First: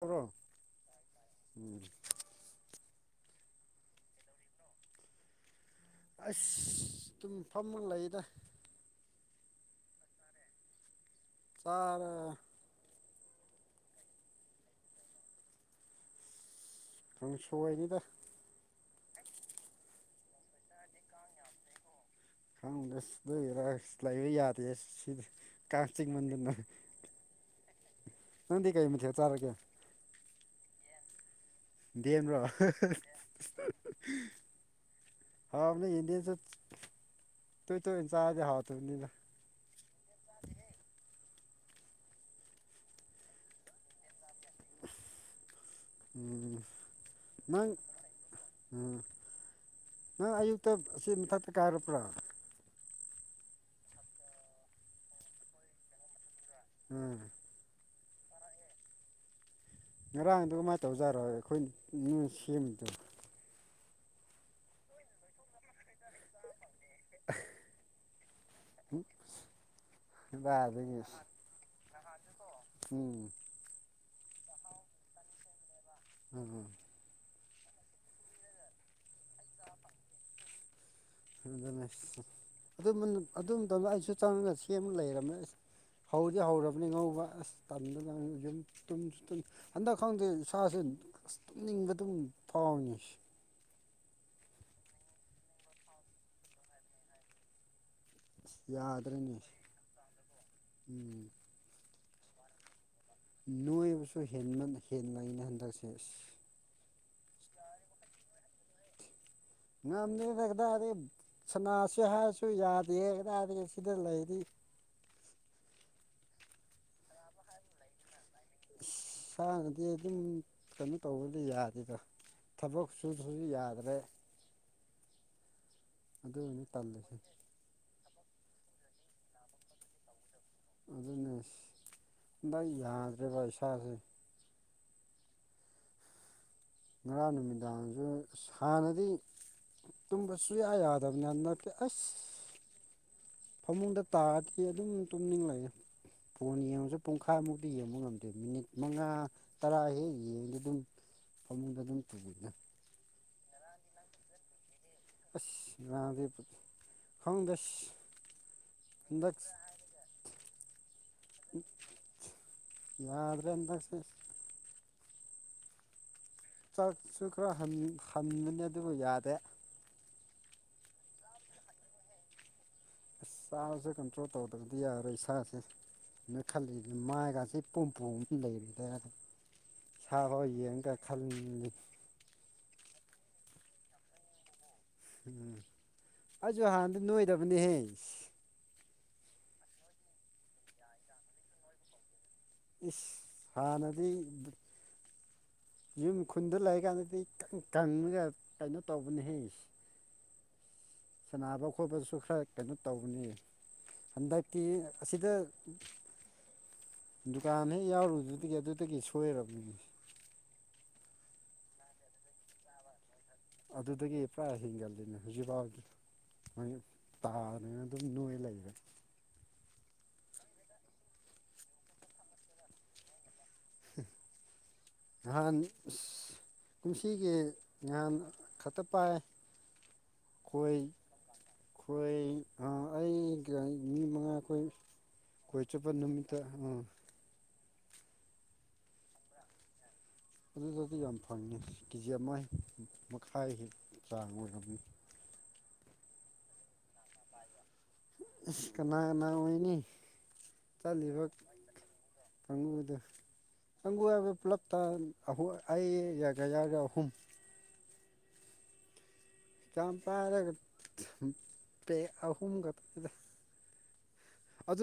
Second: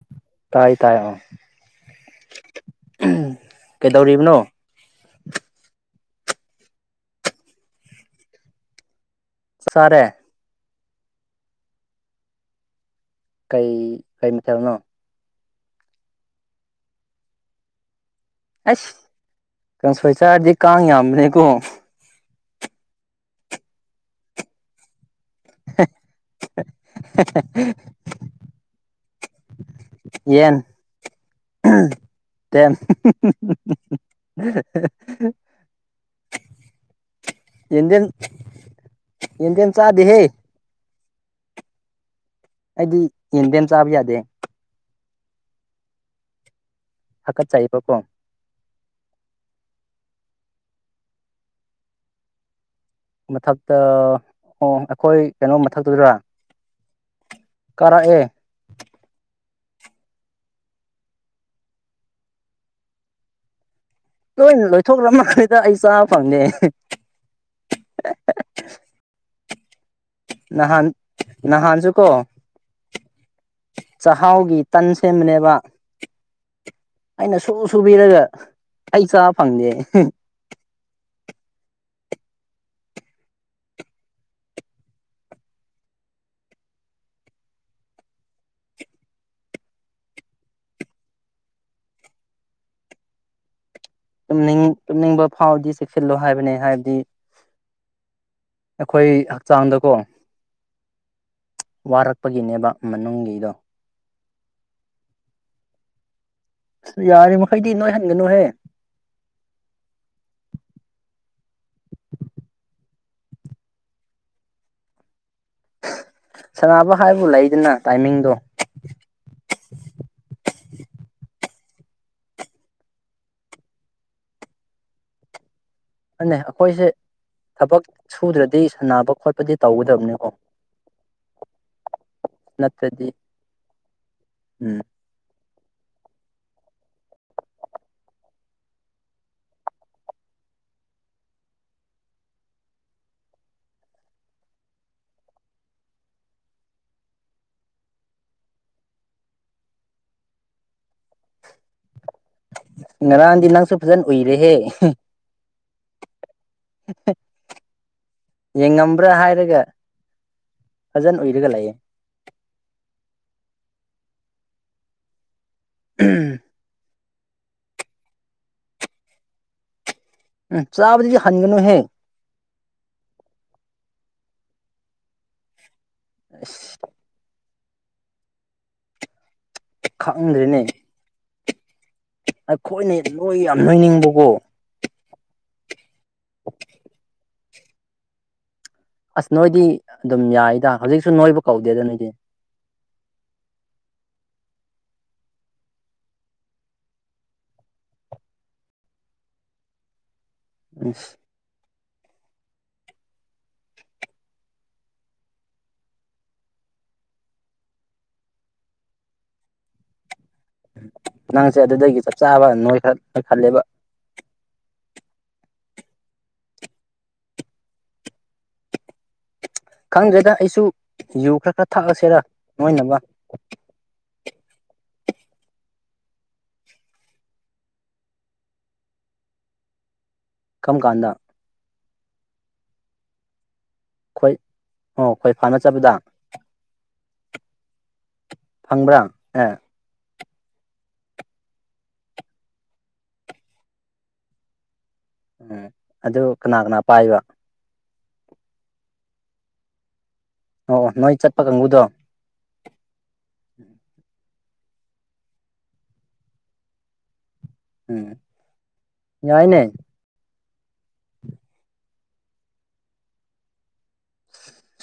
ꯇꯧꯔꯣ ꯇꯥꯏ ꯇꯣ ꯎꯝ ꯀꯩꯗꯧꯔꯤꯕꯅꯣ ꯑꯁ ꯑꯗꯨꯝ ꯐꯝꯃ ꯂꯩꯗ ꯁꯥꯔꯦ ꯁꯥꯔ ꯀꯩ ꯀꯩꯃꯤꯠꯇꯕꯅꯣ ꯀ ꯁ ꯑꯣꯏꯏꯅꯤꯗ ꯑꯁ ꯀꯥꯡꯁꯣꯏ ꯆꯔꯗꯤ ꯀꯥꯡ ꯌꯥꯝꯕꯅꯦꯀꯣ ꯈꯪꯗꯦ ꯁꯤ ꯂꯩꯔꯥ ꯁꯤ ꯂꯩꯕ ꯌꯥꯗꯦ ꯁꯤꯗꯤ ꯀꯔꯇꯛ ꯃꯗꯤꯔ ꯅ ꯅꯪꯗꯤ ꯀꯩ ꯃꯊꯦ ꯆꯥꯔꯒꯦ ꯌꯦꯟ ꯌꯦꯟꯗꯦꯝꯔꯣ ꯇꯦꯟ ꯑ ꯏꯟꯗꯤꯌꯟ ꯏꯟꯗꯤꯌꯥꯟ ꯆꯗꯤ ꯍꯦ ꯑꯩꯗꯤ ꯌꯦꯟꯕꯦꯝ ꯆꯥꯕ ꯌꯥꯗꯦ ꯎꯝ ꯅꯪ ꯍꯥꯀꯠꯆꯩꯕ ꯀꯣ ꯎꯝ ꯅꯪ ꯑꯌꯨꯛꯇ ꯑꯁꯤꯦ ꯃꯊꯛꯇ ꯀꯥꯏꯔꯕ꯭ꯔꯣ ꯃꯊꯛꯇ ꯑꯣ ꯑꯩꯈꯣꯏ ꯀꯩꯅꯣ ꯃꯊꯛꯇꯗꯔꯥ ꯎꯝ ꯀꯔꯛꯑꯦ ꯉꯔꯥꯡꯗꯨ ꯀꯃꯥꯏꯅ ꯇꯧꯖꯥꯔꯣ ꯑꯩꯈꯣꯏ ꯁꯦꯝꯕꯗꯣ ꯂꯣꯏꯅ ꯂꯣꯏꯊꯣꯛꯂꯃꯩꯗ ꯑꯩ ꯆꯥꯕ ꯐꯪꯗꯦ ꯎꯝ ꯅꯍꯥꯟ ꯅꯍꯥꯟꯁꯨ ꯀꯣ ꯎꯝ ꯆꯥꯛꯍꯥꯎꯒꯤ ꯇꯟ ꯁꯦꯝꯕꯅꯦꯕ ꯎꯝꯝ ꯑꯩꯅ ꯁꯨ ꯁꯨꯕꯤꯔꯒ ꯑꯩ ꯆꯥꯕ ꯐꯪꯗꯦ ꯑꯗꯨ ꯑꯗꯨ ꯇꯧꯗ ꯑꯩꯁꯨ ꯆꯪꯉꯒ ꯁꯦꯝꯃ ꯂꯩꯔꯕꯝꯃꯦꯁ ꯍꯧꯗꯤ ꯍꯧꯔꯕꯅꯤ ꯉꯧꯕ ꯑꯁ ꯌꯨꯝ ꯍꯟꯗꯛ ꯈꯪꯗꯦ ꯁꯥꯁꯤ ꯇꯨꯝꯅꯤꯡꯕ ꯑꯗꯨꯝ ꯐꯥꯎꯅꯤ ꯇꯨꯝꯅꯤꯡꯕ ꯐꯥꯎꯕꯗꯤ ꯆꯦꯛꯁꯤꯜꯂꯣ ꯍꯥꯏꯕꯅꯦ ꯍꯥꯏꯕꯗꯤ ꯑꯁ ꯑꯩꯈꯣꯏ ꯌꯥꯗ꯭ꯔꯦꯅꯦ ꯍꯛꯆꯥꯡꯗꯀꯣ ꯎꯝ ꯋꯥꯔꯛꯄꯒꯤꯅꯦꯕ ꯃꯅꯨꯡꯒꯤꯗꯣ ꯍ ꯍꯦꯟꯅ ꯑꯩꯅ ꯍꯟꯗꯛꯁꯦ ꯑ ꯌꯥꯔꯤ ꯃꯈꯩꯗꯤ ꯅꯣꯏ ꯍꯟꯒꯅꯨꯍꯦ ꯉꯝꯗꯦ ꯍꯗꯥꯗꯤ ꯁꯅꯥꯁꯤ ꯍꯥꯏꯔꯁꯨ ꯌꯥꯗꯦ ꯍꯗꯥꯗꯤ ꯁꯤꯗ ꯂꯩꯔꯤ ꯁꯅꯕ ꯍꯥꯏꯕꯨ ꯂꯩꯗꯅ ꯇꯥꯏꯃꯤꯡꯗꯣ ꯁꯥꯅꯗꯤ ꯑꯗꯨꯝ ꯀꯩꯅꯣ ꯇꯧꯕꯗꯤ ꯌꯥꯗꯦꯗꯣ ꯊꯕꯛ ꯁꯨꯁꯨ ꯌꯥꯗ꯭ꯔꯦ ꯩ ꯑꯗꯨꯅꯤ ꯑꯩꯈꯣꯏꯁꯦ ꯇꯜꯂꯤꯁꯦ ꯊꯕꯛ ꯁꯨꯗ꯭ꯔꯗꯤ ꯁꯥꯟꯅꯕ ꯈꯣꯠꯄꯗꯤ ꯇꯧꯒꯗꯕꯅꯤꯀꯣ ꯑꯗꯨꯅꯦ ꯍꯟꯗꯛ ꯅꯠꯇ꯭ꯔꯗꯤ ꯌꯥꯗ꯭ꯔꯦꯕ ꯏꯁꯥꯁꯦ ꯎꯝ ꯉꯔꯥꯡ ꯅꯨꯃꯤꯗꯥꯡꯁꯨ ꯍꯥꯟꯅꯗꯤ ꯇꯁꯨ ꯌꯥ ꯌꯥꯗꯕ ꯅꯅꯤ ꯀ ꯑꯁ ꯐꯃꯨꯡꯗ ꯇꯥꯔꯗꯤ ꯑꯗꯨꯝ ꯇꯨꯝꯅꯤꯡꯂꯛꯑꯦ ꯐꯣꯟ ꯌꯦꯡꯉꯁꯨ ꯄꯨꯡꯈꯥꯏꯃꯨꯛꯇꯤ ꯌꯦꯡꯕ ꯉꯝꯗꯦ ꯃꯤꯅꯤꯠ ꯃꯉꯥ ꯇꯔꯥ ꯍꯦꯛ ꯌꯦꯡꯗꯦ ꯑꯗꯨꯝ ꯐꯃꯨꯡꯗ ꯇꯨ ꯉꯔꯥꯟꯗꯤ ꯅꯪꯁꯨ ꯐꯖꯅ ꯎꯏꯔꯦꯍꯦ ꯑꯁ ꯉꯗ ꯈꯥꯎꯗꯁ ꯌꯦꯡꯉꯝꯕ꯭ꯔꯥ ꯍꯥꯏꯔꯒ ꯐꯖꯅ ꯎꯏꯔꯒ ꯂꯩꯌꯦ ꯌꯥꯗ꯭ꯔꯗꯁꯦ ꯎꯝ ꯆꯛꯁꯨ ꯈꯔ ꯍꯟꯕꯅꯤ ꯑꯗꯨꯕꯨ ꯌꯥꯗꯦ ꯎꯝ ꯆꯕ ꯑꯗꯨꯗꯤ ꯍꯅꯤꯒꯅꯨ ꯍꯦ ꯑꯁ ꯆꯥꯁꯨꯦ ꯀꯟꯇ꯭ꯔꯣꯜ ꯇꯧꯗ꯭ꯔꯗꯤ ꯌꯥꯔꯣꯏ ꯏꯁꯥꯁꯦ ꯅꯣꯏ ꯈꯜꯂꯤ ꯑꯁ ꯃꯥꯏꯒꯁꯤ ꯄꯨꯝꯄꯨ ꯑꯃ ꯂꯩꯔꯤꯗ ꯁꯥꯐꯥꯎ ꯌꯦꯡꯒ ꯈꯜꯂꯤ ꯑꯩꯈꯣꯏꯅꯦ ꯅꯣꯏ ꯌꯥꯝ ꯅꯣꯏꯅꯤꯡꯕꯀꯣ ꯎꯝ ꯑꯩꯁꯨ ꯍꯥꯟꯅꯗꯤ ꯅꯣꯏꯗꯕꯅꯦꯍꯦ ꯑꯁ ꯅꯣꯏꯗꯤ ꯑꯗꯨꯝ ꯌꯥꯏꯗ ꯍꯧꯖꯤꯛꯁꯨ ꯅꯣꯏꯕꯨ ꯀꯧꯗꯦꯗ ꯅꯣꯏꯗꯤ ꯏꯁ ꯍꯥꯟꯅꯗꯤ ꯌꯨꯝ ꯈꯨꯟꯗ ꯂꯩꯔꯤꯀꯥꯟꯗꯗꯤ ꯀꯪꯉꯒ ꯀꯩꯅꯣ ꯇꯧꯕꯅꯦꯍꯦ [unintelligible] ꯁꯥꯟꯅꯕ ꯈꯣꯠꯄꯁꯨ ꯈꯔ ꯀꯩꯅꯣ ꯇꯧꯕꯅꯤ ꯍꯟꯗꯛꯛꯇꯤ ꯑꯁꯤꯗ ꯗꯨꯀꯥꯟ ꯍꯦꯛ ꯌꯥꯎꯔꯨꯗꯨꯗꯒꯤ ꯑꯗꯨꯗꯒꯤ ꯁꯣꯏꯔꯕ ꯅꯪꯁꯦ ꯑꯗꯨꯗꯒꯤ ꯆꯞ ꯆꯥꯕ ꯅꯣꯏꯈꯛ ꯑꯗꯨꯗꯗꯒꯤ ꯄ꯭ꯔꯥ ꯍꯤꯡꯡꯜ ꯑꯗꯨꯅ ꯍꯧꯖꯤꯛꯐꯥꯎꯗꯤ ꯃꯣꯏ ꯇꯥꯗꯅ ꯑꯗꯨꯝ ꯅꯣꯏ ꯂꯩꯔꯦ ꯈꯪꯗ꯭ꯔꯦꯗ ꯑꯩꯁꯨ ꯌꯨ ꯈꯔ ꯈꯔ ꯊꯛꯑꯁꯤꯦꯔ ꯅꯣꯏꯅꯕ ꯍ ꯀꯨꯝꯁꯤꯒꯤ ꯉꯍꯥꯟ ꯈꯛꯇ ꯄꯥꯏ ꯀꯝ ꯀꯥꯟꯗꯥ ꯑꯩꯈꯣꯏ ꯑ ꯑꯩ ꯃꯤ ꯃꯉꯥ ꯈꯣꯏ ꯑꯩꯈꯣꯏ ꯑꯣ ꯈꯣꯏ ꯐꯥꯅ ꯀꯣꯏ ꯆꯠꯄ ꯆꯠꯄꯗ ꯅꯨꯃꯤꯠꯇ ꯑꯥ ꯐꯪꯕ꯭ꯔꯥ ꯑꯦ ꯑꯗꯨꯗꯗꯤ ꯌꯥꯝ ꯐꯪꯉꯤ ꯀꯦꯖꯤ ꯑꯃ ꯃꯈꯥꯏ ꯍ ꯆꯥꯡ ꯑꯣꯏꯝꯅꯤ ꯎꯝ ꯑꯗꯨ ꯀꯅꯥ ꯀꯅꯥ ꯄꯥꯏꯕ ꯀꯅꯥ ꯀꯅꯥ ꯑꯣꯏꯅꯤ ꯑꯣ ꯅꯣꯏ ꯆꯠꯂꯤꯕ ꯆꯠꯄ ꯀꯥꯡꯕꯨꯗꯣ ꯀꯥꯡꯗ ꯀꯥꯡ ꯍꯥꯏꯕ ꯄꯨꯞꯂꯞꯇ ꯑꯩꯒ ꯌꯥꯒ ꯑꯍꯨꯝ ꯎꯝ ꯌꯥꯏꯅꯦ ꯆꯝꯄꯥꯏꯔꯒ ꯄꯦ ꯑꯍꯨꯝꯛꯇꯗ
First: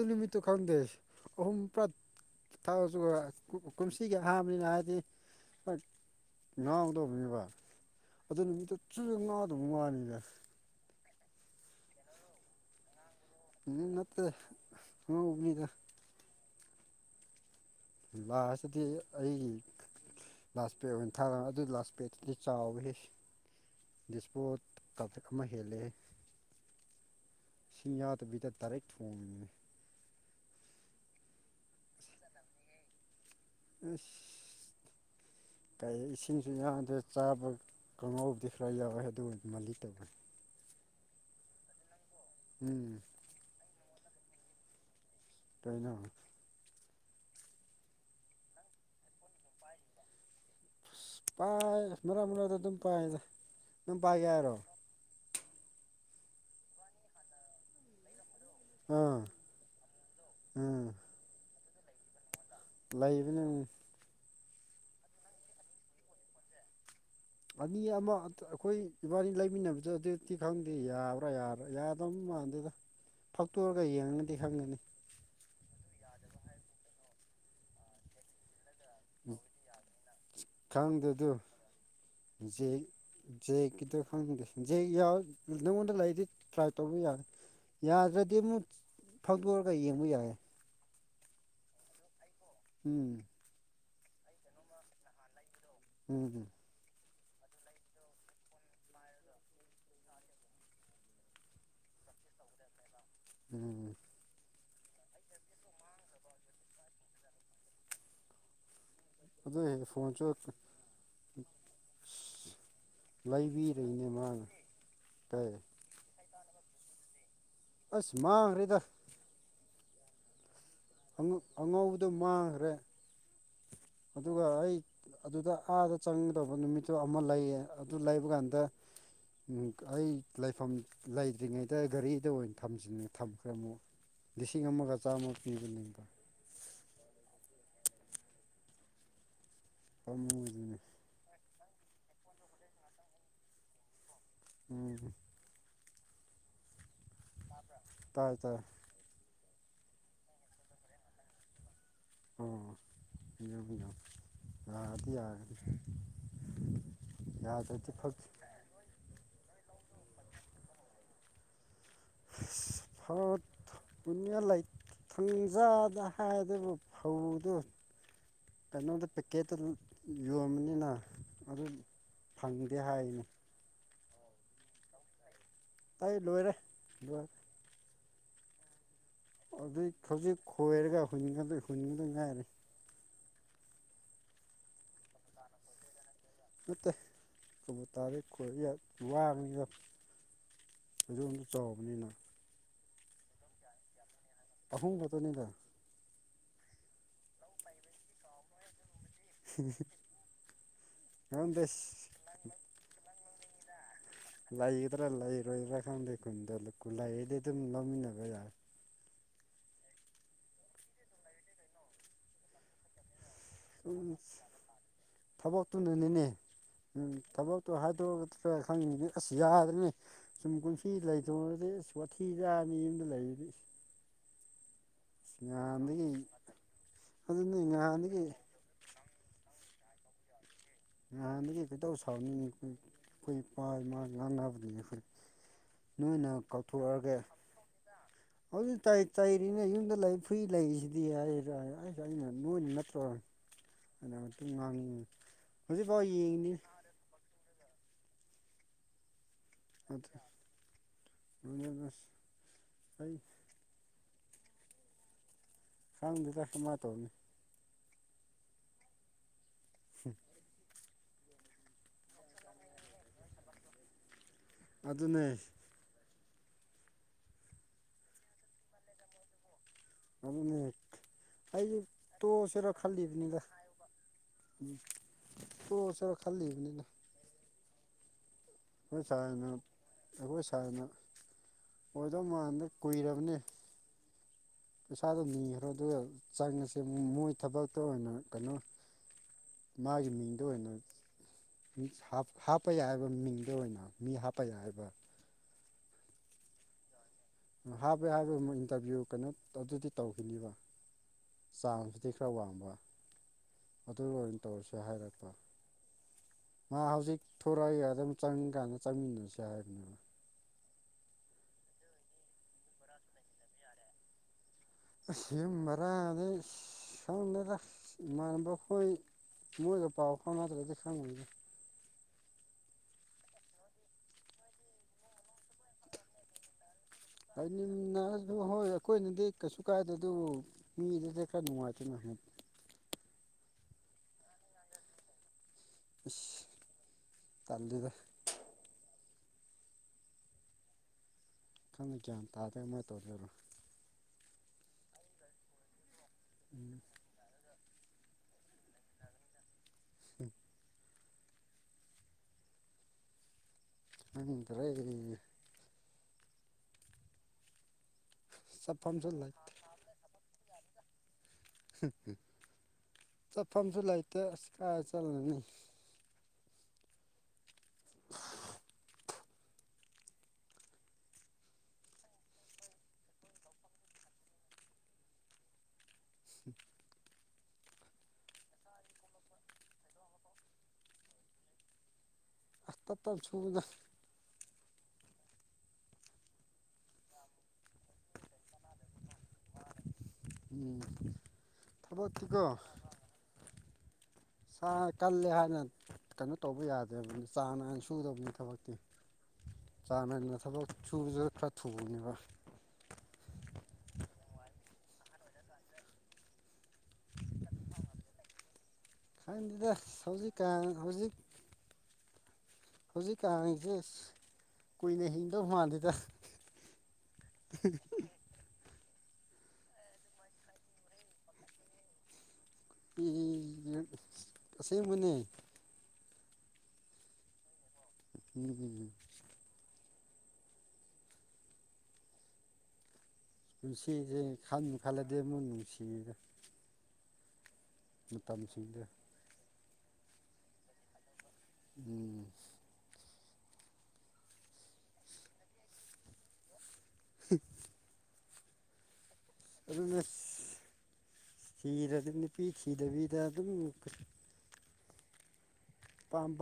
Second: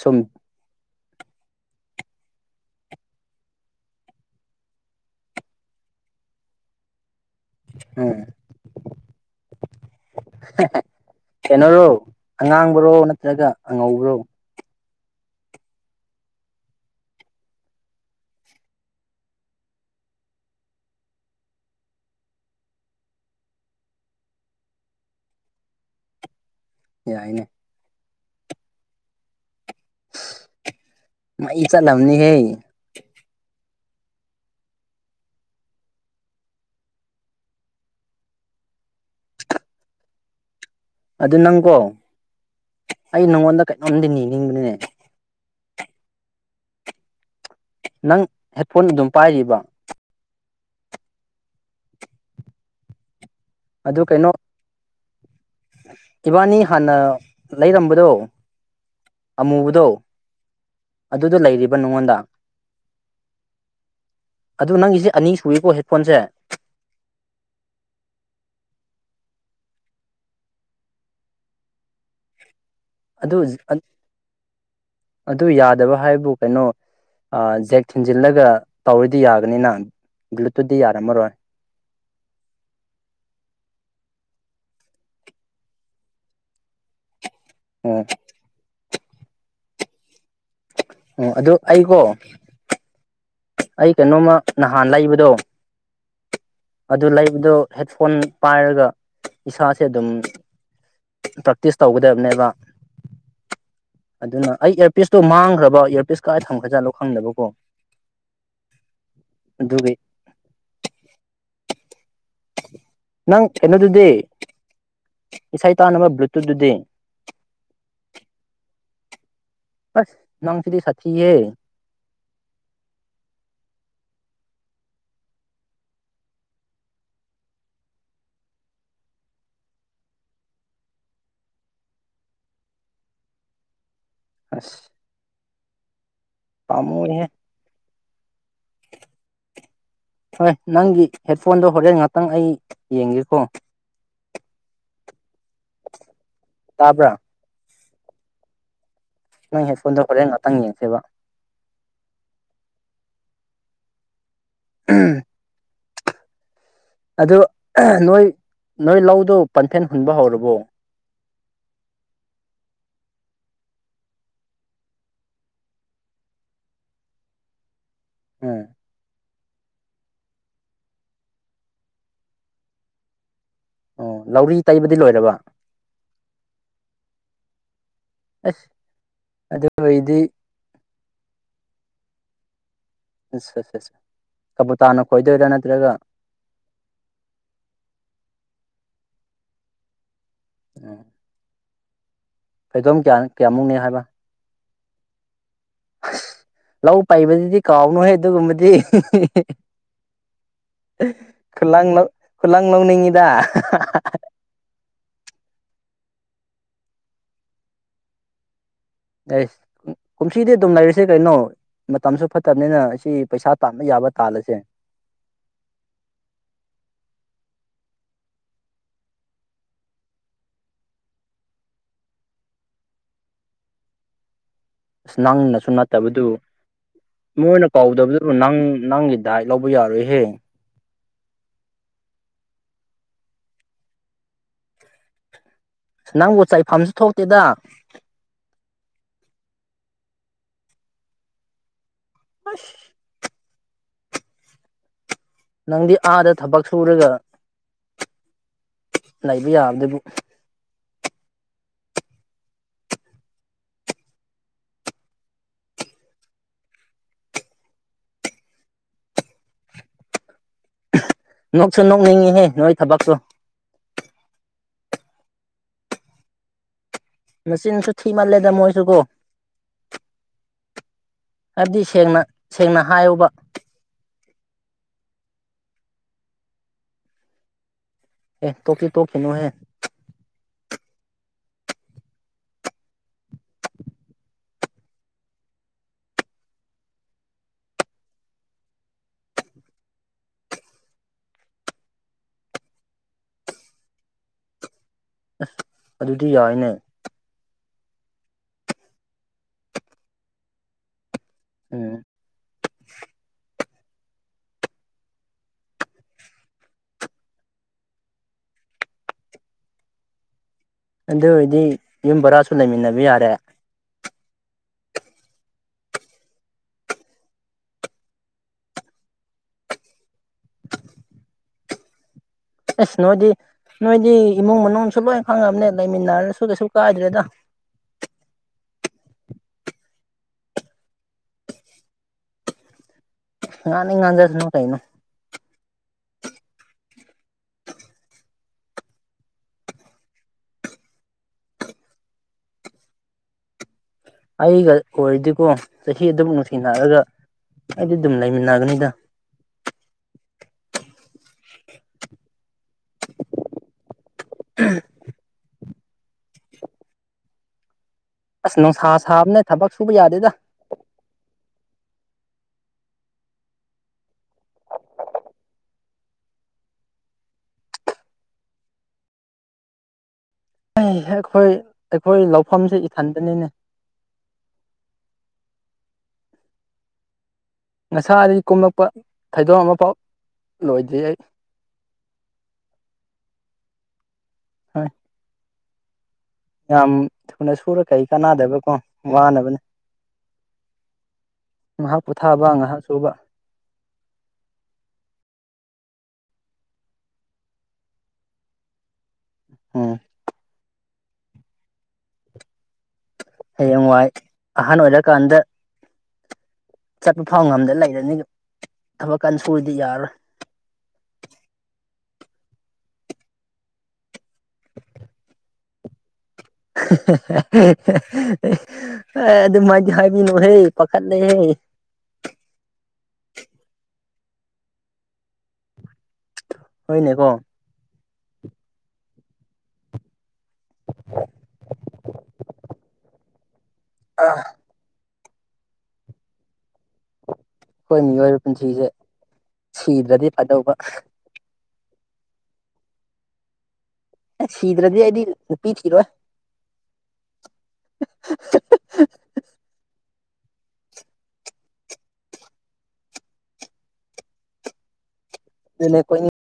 ꯁꯨꯝ ꯈꯪꯗꯦ ꯑꯍꯨꯝ ꯄ꯭ꯔ ꯊꯥꯎꯁꯨ ꯀꯨꯝꯁꯤꯒꯤ ꯑꯍꯥꯟꯕꯅꯤꯅ ꯍꯥꯏꯗꯤ ꯉꯥꯡꯒꯗꯧꯕꯅꯦꯕ ꯎꯝ ꯑꯗꯨ ꯅꯨꯃꯤꯠꯇ ꯆꯨꯅ ꯉꯥꯡꯗꯕ ꯃꯥꯅꯤꯗ ꯀꯩꯅꯔꯣ ꯑꯉꯥꯡꯕꯔꯣ ꯅꯠꯇ꯭ꯔꯒ ꯑꯉꯧꯕꯔꯣ ꯑ ꯎ ꯃꯤꯗ ꯂ ꯑꯗꯨꯗꯤ ꯑꯩ ꯂꯥꯁ ꯄꯦꯠ ꯑꯣꯏꯅ ꯊꯥ ꯑꯗꯨ ꯂꯥꯁ ꯄꯦꯗꯨꯗꯤ ꯆꯥꯎꯋ ꯗꯤꯁꯄꯣꯠ ꯀꯞꯇꯛ ꯑꯃ ꯍꯦꯜꯂꯦ ꯌꯥꯏꯅꯦ ꯌꯥꯕꯇ ꯇꯔꯦ ꯊꯣꯡ ꯃꯥ ꯏ ꯆꯂꯑꯅꯤ ꯍꯦ [unintelligible] [unintelligible] ꯀꯔꯤ ꯏꯁꯤꯡꯁꯤ ꯌꯥꯝꯗ ꯆꯥꯕ ꯀꯥꯡ ꯉꯥꯎꯕꯨꯗꯤ ꯈꯔ ꯌꯥꯎꯋꯦ ꯑꯗꯨ ꯃꯥꯜꯂꯤ ꯇꯧꯅꯤ ꯑꯗꯨ ꯅꯪꯀꯣ ꯎꯝ ꯑꯩ ꯅꯪꯉꯣꯟꯗ ꯀꯩꯅꯣꯝꯗꯤ ꯅꯤꯅꯤꯡꯕꯅꯤꯅꯦ ꯇꯥꯏꯅ ꯅꯪ ꯍꯦꯠꯐꯣꯟ ꯑꯗꯨꯝ ꯄꯥꯏꯔꯤꯕ ꯄꯥꯏ ꯃꯔꯛ ꯃꯔꯛꯛꯇ ꯑꯗꯨꯝ ꯄꯥꯏꯗ ꯑꯗꯨꯝ ꯑꯗꯨ ꯄꯥꯏꯒꯦ ꯀꯩꯅꯣ ꯍꯥꯏꯔꯣ ꯏꯕꯥꯅꯤ ꯍꯥꯟꯅ ꯂꯩꯔꯝꯕꯗꯣ ꯑꯥ ꯑꯃꯨꯕꯗꯣ ꯎꯝ ꯑꯗꯨꯗ ꯂꯩꯔꯤꯕ ꯅꯉꯣꯟꯗ ꯂꯩꯕꯅꯦ ꯑꯗꯨ ꯅꯪꯒꯤꯁꯦ ꯑꯅꯤ ꯁꯨꯔꯤꯀꯣ ꯍꯦꯠꯐꯣꯟꯁꯦ ꯑꯅꯤ ꯑꯃ ꯑꯩꯈꯣꯏ ꯏꯕꯥꯅꯤ ꯂꯩꯃꯤꯟꯅꯕꯗ ꯑꯗꯨꯗꯤ ꯈꯪꯗꯦ ꯌꯥꯕ꯭ꯔꯥ ꯌꯥꯕ꯭ꯔꯥ ꯌꯥꯗ ꯃꯥꯥꯟꯗ ꯑꯗꯨ ꯌꯥꯗꯕ ꯍꯥꯏꯕ ꯕꯨ ꯀꯩꯅꯣ ꯖꯦꯛ ꯊꯤꯟꯖꯤꯜꯂꯒ ꯇꯧꯔꯗꯤ ꯌꯥꯒꯅꯤꯅ ꯕ꯭ꯂꯨꯇꯨꯠꯇꯇꯤ ꯌꯥꯔꯝꯃꯔꯣꯏ ꯖ ꯀꯥꯗ ꯈꯪ ꯖꯦꯛ ꯅꯪꯉꯣꯟꯗ ꯂꯩꯗꯤ ꯇ꯭ꯔꯥꯏ ꯇꯧꯕ ꯌꯥꯔꯦ ꯑꯣ ꯌꯥꯗ꯭ꯔꯗꯤ ꯑꯃꯨꯛ ꯐꯧꯗꯣꯔꯒ ꯌꯦꯡꯕ ꯌꯥꯏꯦ ꯑꯣ ꯑꯗꯨꯣ ꯑꯩꯀꯣ ꯎꯝ ꯑꯩ ꯀꯩꯅꯣꯝꯃ ꯅꯍꯥꯟ ꯂꯩꯕꯗꯣ ꯎꯝ ꯑꯗꯨ ꯂꯩꯕꯗꯣ ꯍꯦꯠꯐꯣꯟ ꯄꯥꯏꯔꯒ ꯏꯁꯥꯁꯦ ꯑꯗꯨꯝ ꯄ꯭ꯔꯦꯛꯇꯤꯁ ꯇꯧꯒꯗꯕꯅꯦꯕ ꯎꯝ ꯑꯗꯨꯅ ꯑꯩ ꯏꯌꯔꯄꯤꯁꯇꯣ ꯃꯥꯡꯈ꯭ꯔꯕ ꯏꯌꯥꯔꯄꯤꯁ ꯀꯥꯏ ꯊꯝꯒꯖꯥꯠꯂꯣ ꯈꯪꯗꯕꯀꯣ ꯑꯗꯨꯗ ꯑꯗꯨꯒꯤ ꯐꯣꯟꯣꯟ ꯆ ꯅꯪ ꯑꯦꯅꯗꯨꯗꯤꯦ ꯀꯩ ꯏꯁꯩ ꯇꯥꯅꯕ ꯕ꯭ꯨꯠꯇꯨꯗꯨꯗꯤ ꯑꯁ ꯃꯥꯡ ꯔꯦꯗ ꯍꯁ ꯅꯪ ꯑꯉꯧꯕꯗꯣ ꯃꯥꯡꯈ꯭ꯔꯦ ꯑꯗꯨꯒ ꯑꯩ ꯑꯗꯨꯗ ꯑꯥꯗ ꯆꯪꯒꯗꯧꯕ ꯅꯨꯃꯤꯠꯇꯨ ꯑꯃ ꯂꯩꯌꯦ ꯑꯗꯨ ꯂꯩꯕ ꯀꯥꯟꯗ ꯎꯝ ꯑꯩ ꯂꯩꯐꯝ ꯂꯩꯇ꯭ꯔꯤꯉꯩꯗ ꯒꯥꯔꯤꯗ ꯑꯣꯏꯅ ꯊ ꯊꯝꯈ꯭ꯔꯦ ꯑꯃꯨꯛ ꯁꯤ ꯉꯝꯃꯣꯒ ꯆꯆꯥ ꯑꯃꯨꯤꯕ ꯄꯥꯝꯃꯨꯏꯍꯦ ꯍꯣꯏ ꯄꯥꯝꯃꯨꯕꯅꯦ ꯅꯪꯒꯤ ꯍꯦꯠꯐꯣꯟꯗꯣ ꯍꯣꯔꯦꯟ ꯉꯥꯛꯇꯪ ꯑꯩ ꯌꯦꯡꯒꯦꯀꯣ ꯎꯝ ꯇꯥꯕ꯭ꯔꯥ ꯇꯥꯏ ꯇꯥꯏ ꯅꯪ ꯍꯦꯠ ꯐꯣꯟꯗ ꯍꯣꯔ ꯉꯍꯥꯛꯇꯪ ꯌꯦꯡꯁꯦꯈꯤꯕꯕ ꯑꯣ ꯌꯦ ꯌꯦꯝ ꯂꯗꯤꯌꯥ ꯑꯗꯨ ꯐꯛ ꯅꯣꯏ ꯅꯣꯏ ꯂꯧꯗꯨ ꯄꯟꯊꯦꯜ ꯍꯨꯟꯕ ꯍꯧꯔꯕꯣ ꯍꯨꯠ ꯄꯨꯌꯥ ꯂꯩ ꯊꯨꯡꯖꯥꯗ ꯍꯥꯏꯗꯨꯕꯨ ꯐꯧꯗꯨ ꯎꯝ ꯀꯩꯅꯩꯅꯣ ꯑꯣꯗ ꯇꯤꯀꯦꯠꯇꯨ ꯌꯣꯟꯕꯅꯤꯅ ꯑꯗꯨ ꯐꯪꯗꯦ ꯍꯥꯏꯅꯤ ꯑꯣ ꯂꯧꯔꯤ ꯇꯩꯕꯗꯤ ꯂꯣꯏꯔꯕ ꯑꯩ ꯂꯣꯏꯔꯦ ꯂꯣꯏꯔꯦ ꯑꯁ ꯑꯗꯨ ꯑꯗꯨꯏ ꯑꯣꯏꯔꯗꯤ ꯈꯖꯤꯛ ꯈꯣꯏꯔꯒ ꯍꯨꯟꯒꯗꯣꯏ ꯍꯨꯟꯒꯗꯣꯏ ꯉꯥꯏꯔꯦ ꯑ ꯀꯕꯨ ꯇꯥꯅ ꯈꯣꯏꯗꯣꯏꯔꯥ ꯅꯠꯇ꯭ꯔꯒ ꯅꯠꯇꯦ ꯇ ꯇꯥꯔꯦ ꯈꯣꯏ ꯋꯥꯕꯅꯤꯅ ꯍꯧ ꯑ ꯆꯥꯎꯕꯅꯤꯅ ꯀꯩꯗꯣꯝ ꯀꯌꯥ ꯀꯌꯥꯃꯨꯛꯅꯤ ꯍꯥꯏꯕ ꯑꯍꯨꯝꯕꯇꯅꯤꯗ ꯑꯁ ꯂꯧ ꯄꯥꯏꯕꯗꯨꯗꯤ ꯀꯥꯎꯅꯨꯍ ꯑꯗꯨꯒꯨꯝꯕꯗꯤ ꯈꯪꯗꯦ ꯈꯨꯂ ꯈꯨꯂꯥꯡ ꯂꯧꯅꯤꯡꯉꯤ ꯗ ꯂꯩꯒꯗ꯭ꯔꯥ ꯂꯩꯔꯣꯏꯗ꯭ꯔꯥ ꯈꯪꯗꯦ ꯈꯨꯟꯗ ꯈꯨ ꯂꯩꯗꯤ ꯑꯗꯨꯝ ꯂꯧꯃꯤꯟꯅꯕ ꯌꯥꯔꯦ ꯑꯦꯁ ꯀꯨꯝꯁꯤꯗꯤ ꯑꯗꯨꯝ ꯂꯩꯔꯤꯁꯦ ꯀꯩꯅꯣ ꯃꯇꯝꯁꯨ ꯐꯠꯇꯕꯅꯤꯅ ꯑꯁꯤ ꯄꯩꯁꯥ ꯇꯥꯟꯕ ꯌꯥꯕ ꯎꯝ ꯇꯥꯜꯂꯁꯦ ꯊꯕꯛꯇꯨꯅꯅꯤꯅꯦ ꯎꯝ ꯊꯕ ꯇꯣ ꯍꯥꯏꯗꯣꯛꯑꯒ꯭ꯔ ꯈꯪꯅꯤꯡ ꯑꯁ ꯌꯥꯗ꯭ꯔꯅꯤ ꯁꯨꯝ ꯀꯨꯝꯁꯤ ꯂꯩꯇꯗꯤ ꯑꯁ ꯋꯥꯊꯤ ꯌꯨꯝꯗ ꯂꯩꯔꯗꯤ [inaudible] ꯑꯁ ꯅꯪꯅꯁꯨ ꯅꯠꯇꯕꯗꯨ ꯅꯍꯥꯟꯗꯒꯤ ꯑꯗꯨꯅꯤ ꯃꯣꯏꯅ ꯅꯍꯥꯟꯗꯒꯤ ꯀꯥꯎꯗꯕꯗꯨꯕꯨ ꯅꯪ ꯅꯪꯒꯤ ꯗꯥꯏꯠ ꯂꯧꯕ ꯌꯥꯔꯣꯏꯍꯦ ꯅꯍꯥꯟꯗꯒꯤ ꯀꯩꯇꯧ ꯁꯥꯎꯅꯤꯡ ꯑꯩꯈ ꯑꯩꯈꯣꯏ ꯏꯄꯥ ꯏꯃ ꯉꯥꯡꯅꯕꯅꯤꯅꯦ ꯑꯩꯈꯣꯏ ꯅꯣꯏꯅ ꯅꯪꯕꯨ ꯆꯩꯐꯝꯁꯨ ꯀꯥꯎꯊꯣꯛꯑꯒꯦ ꯊꯣꯛꯇꯦꯗ ꯍꯧꯖꯤꯛ ꯇꯥꯏ ꯆꯩꯔꯤꯅꯦ ꯌꯨꯝꯗ ꯂꯩ ꯐꯨꯔꯤ ꯂꯩꯔꯤꯁꯤꯗꯤ ꯍꯥꯏꯔ ꯑꯩꯁ ꯑꯩꯅ ꯅꯣꯏꯅ ꯅꯠꯇꯔ ꯑꯗꯨꯗ ꯃꯇꯨꯡ ꯉꯥꯡꯉꯤ ꯅꯪꯗꯤ ꯍꯧꯖꯤꯛꯐꯥꯎ ꯑꯥꯗ ꯌꯦꯡꯉꯤꯅꯤ ꯊꯕꯛ ꯁꯨꯔꯒ ꯂꯩꯕ ꯌꯥꯔꯗꯕꯨ ꯃꯁ ꯑꯩ ꯁꯥꯡꯗꯨꯗꯁꯨꯃꯥꯏ ꯇꯧꯅꯤ ꯎꯝ ꯅꯣꯛꯁꯨ ꯅꯣꯛꯅꯤꯡꯉꯤꯍꯦ ꯅꯣꯏꯣꯏ ꯊꯕꯛꯁꯨꯣ ꯑꯗꯨꯅꯦ ꯃꯆꯤꯟꯁꯨ ꯊꯤ ꯃꯥꯜꯂꯦꯗ ꯃꯣꯏꯁꯨ ꯀꯣ ꯑꯗꯨ ꯑꯩ ꯍꯥꯏꯕꯗꯤ ꯁꯦꯡꯅ ꯇꯣꯁꯔ ꯁꯦꯡꯅ ꯍꯥꯏꯌꯣꯕ ꯈꯜꯂꯤꯕꯅꯤꯗ ꯇꯣꯀꯁꯤꯔꯥ ꯈꯜꯂꯤꯕꯅꯤꯅ ꯑꯦ ꯇꯣꯛꯇꯤ ꯑꯩꯈꯣꯏ ꯁꯅ ꯇꯣꯛꯈꯤꯅꯨꯍꯦ ꯑꯩꯈꯣꯏ ꯁꯅ ꯑꯣꯗꯣ ꯃꯥꯡꯗ ꯀꯨꯏꯔꯕꯅꯦ ꯄꯩꯁꯥꯗꯣ ꯅꯤꯈ꯭ꯔꯣ ꯑꯗꯨꯒ ꯆꯪꯉꯁꯦ ꯃꯣꯏ ꯊꯕꯛꯇ ꯑꯣꯏꯅ ꯀꯩꯅꯣ ꯃꯥꯒꯤ ꯃꯤꯡꯗ ꯑꯣꯏꯅ ꯍꯥꯞꯄ ꯌꯥꯏꯑꯕ ꯃꯤꯡꯗ ꯑꯣꯏꯅ ꯃꯤ ꯍꯥꯞꯄ ꯌꯥꯏꯕ ꯑꯗꯨꯗꯤ ꯌꯥꯏꯅꯦ ꯍꯥꯞꯄꯩ ꯍꯥꯏꯕꯩ ꯏꯟꯇꯔꯚꯤꯌꯨ ꯀꯩꯅꯣ ꯑꯗꯨꯗꯤ ꯇꯧꯈꯤꯅꯤꯕ ꯎꯝ ꯆꯥꯡꯁꯤꯗꯤ ꯈꯔ ꯋꯥꯡꯕ ꯑꯗꯨ ꯑꯣꯏꯅ ꯇꯧꯔꯁꯦ ꯍꯥꯏꯔꯛꯄ ꯃꯥ ꯍꯧꯖꯤꯛ ꯊꯣꯔꯛꯑꯏꯒ ꯑꯗꯨꯝ ꯆꯪꯅꯤꯡ ꯀꯥꯟꯗ ꯆꯪꯃꯤꯟꯅꯁꯤ ꯍꯥꯏꯕꯅꯦꯕ ꯑꯗꯨ ꯑꯣꯏꯗꯤ ꯌꯨꯝ ꯕꯔꯥꯁꯨ ꯂꯩꯃꯤꯟꯅꯕ ꯌꯥꯔꯦ ꯑꯁꯤ ꯃꯔꯥꯗꯩ ꯁꯝꯗꯌꯦꯗ ꯏꯃꯅꯕ ꯈꯈꯣꯏ ꯃꯣꯏꯒ ꯄꯥꯎ ꯐꯥꯎꯅ ꯇ꯭ꯔꯗꯤ ꯈꯪꯒꯦ ꯑꯁ ꯅꯣꯏꯗꯤ ꯅꯣꯏꯗꯤ ꯏꯃꯨꯡ ꯃꯅꯨꯡꯁꯨ ꯂꯣꯏ ꯈꯪꯉꯕꯅꯦ ꯂꯩꯃꯤꯟꯅꯔꯁꯨ ꯀꯁꯨ [unintelligible] ꯑꯩꯈꯣꯏꯅꯗꯤ ꯀꯩꯁꯨ ꯀꯥꯏꯗ ꯑꯗꯨ ꯃꯤꯗꯨꯗ ꯈꯔ ꯅꯨꯡꯉꯥꯏꯇꯅ ꯍꯥꯏ ꯉꯅꯤ ꯉꯥꯟꯖꯁꯅꯣ ꯀꯩꯅꯣ ꯇꯜꯗ [unintelligible] ꯈꯔ ꯒ꯭ꯌꯥꯟ ꯇꯥꯗꯦꯃꯥꯏꯅ ꯇꯧꯖꯔꯣꯏ ꯑꯩꯒ ꯑꯣꯏꯔꯗꯤꯀꯣ ꯆꯍꯤ ꯑꯗꯨ ꯅꯨꯡꯁꯤꯅꯔꯒ ꯑꯩꯗꯤ ꯑꯗꯨꯝ ꯂꯩꯃꯤꯟꯅꯒꯅꯤꯗ [inaudible] ꯎꯇꯔꯦ ꯑꯁ ꯅꯨꯡꯁꯥ ꯆꯠꯐꯝꯁꯨ ꯂꯩ ꯁꯥꯕꯅꯦ ꯊꯕꯛ ꯁꯨꯕ ꯌꯥꯗꯦꯗ ꯆꯠꯐꯝꯁꯨ ꯂꯩꯇꯦ ꯑꯁ ꯀꯥꯏ ꯆꯠꯂꯅꯤ [inaudible] ꯑꯩꯈꯣꯏ ꯑꯩꯈꯣꯏ ꯂꯧꯐꯝꯁꯦ ꯏꯊꯟꯗꯅꯤꯅꯦ ꯉꯁꯥꯗꯤ ꯀꯨꯝꯂꯛꯄ ꯊꯩꯗꯣꯛ ꯑꯃꯐꯥꯎ ꯂꯣꯏꯗ꯭ꯔꯤ ꯑꯩ ꯑ ꯁꯨꯗ ꯍꯣꯏ ꯌꯥꯝ ꯊꯨꯅ ꯁꯨꯔ ꯀꯩ ꯀꯥꯟꯅꯥꯗꯕꯀꯣ ꯋꯥꯅꯕꯅꯦ ꯎꯝ ꯉꯥꯛ ꯊꯕꯛꯇꯤꯀꯣ ꯄꯣꯊꯥꯕ ꯉꯥꯏꯍꯥꯛ ꯁꯨꯕ ꯁꯥ ꯀꯜꯂꯦ ꯍꯥꯏꯅ ꯀꯩꯅꯣ ꯇꯧꯕ ꯌꯥꯗꯦꯕ ꯆꯥꯡ ꯅꯥꯏꯅ ꯁꯨꯗꯕꯅꯤ ꯊꯕꯛꯇꯤ ꯎꯝ ꯆꯥꯅꯅ ꯊꯕꯛ ꯁꯨꯕꯁꯤꯗ ꯈꯔ ꯊꯨꯅꯦꯕ ꯍꯌꯦꯡ ꯋꯥꯏ ꯑꯍꯥꯟ ꯑꯣꯏꯔꯀꯥꯟꯗ ꯆꯠꯄ ꯐꯥꯎ ꯉꯝꯗ ꯂꯩꯔꯅꯤ ꯊꯕꯛ ꯀꯥꯟ ꯈꯗ ꯁꯨꯔꯗꯤ ꯌꯥꯔꯣꯏ ꯁꯖꯤꯛ ꯀꯥꯟ ꯍꯧꯖꯤꯛ ꯍꯧꯖꯤꯛꯀꯥꯟꯁꯦ ꯀꯨꯏꯅ ꯍꯤꯡꯗꯧ ꯃꯥꯟꯜꯗꯌꯦꯗ [unintelligible] [inaudible] ꯑꯦ ꯑꯗꯨ ꯃꯥꯏꯗꯤ ꯍꯥꯏꯕꯤꯅꯣ ꯍꯦ ꯄꯥꯈꯠ ꯂꯩ ꯍꯦ ꯇꯁꯦꯡ ꯑꯃꯅꯤ ꯍꯑꯣꯏꯅꯦꯀꯣ ꯎꯝ ꯏꯁꯤꯁꯦ ꯈꯥꯟ ꯈꯜꯂꯗꯦ ꯃꯣꯏ ꯅꯨꯡꯁꯤ ꯍꯣꯏ ꯃꯤꯑꯣꯏꯕ ꯄꯨꯟꯁꯤꯁꯦ ꯁꯤꯗ꯭ꯔꯗꯤ ꯐꯥꯗꯧꯕ ꯎꯝ ꯁꯤꯗ꯭ꯔꯗꯤ ꯑꯩꯗꯤ ꯔꯄꯤꯤ ꯊꯔꯣ [inaudible] [inaudible] ꯁꯤꯤꯔꯗꯤ ꯅꯨꯄꯤ ꯁꯤꯗꯕꯤꯗ ꯑꯗꯨꯝ ꯑꯗꯨ ꯑꯩꯣꯏ ꯑꯄꯥꯝ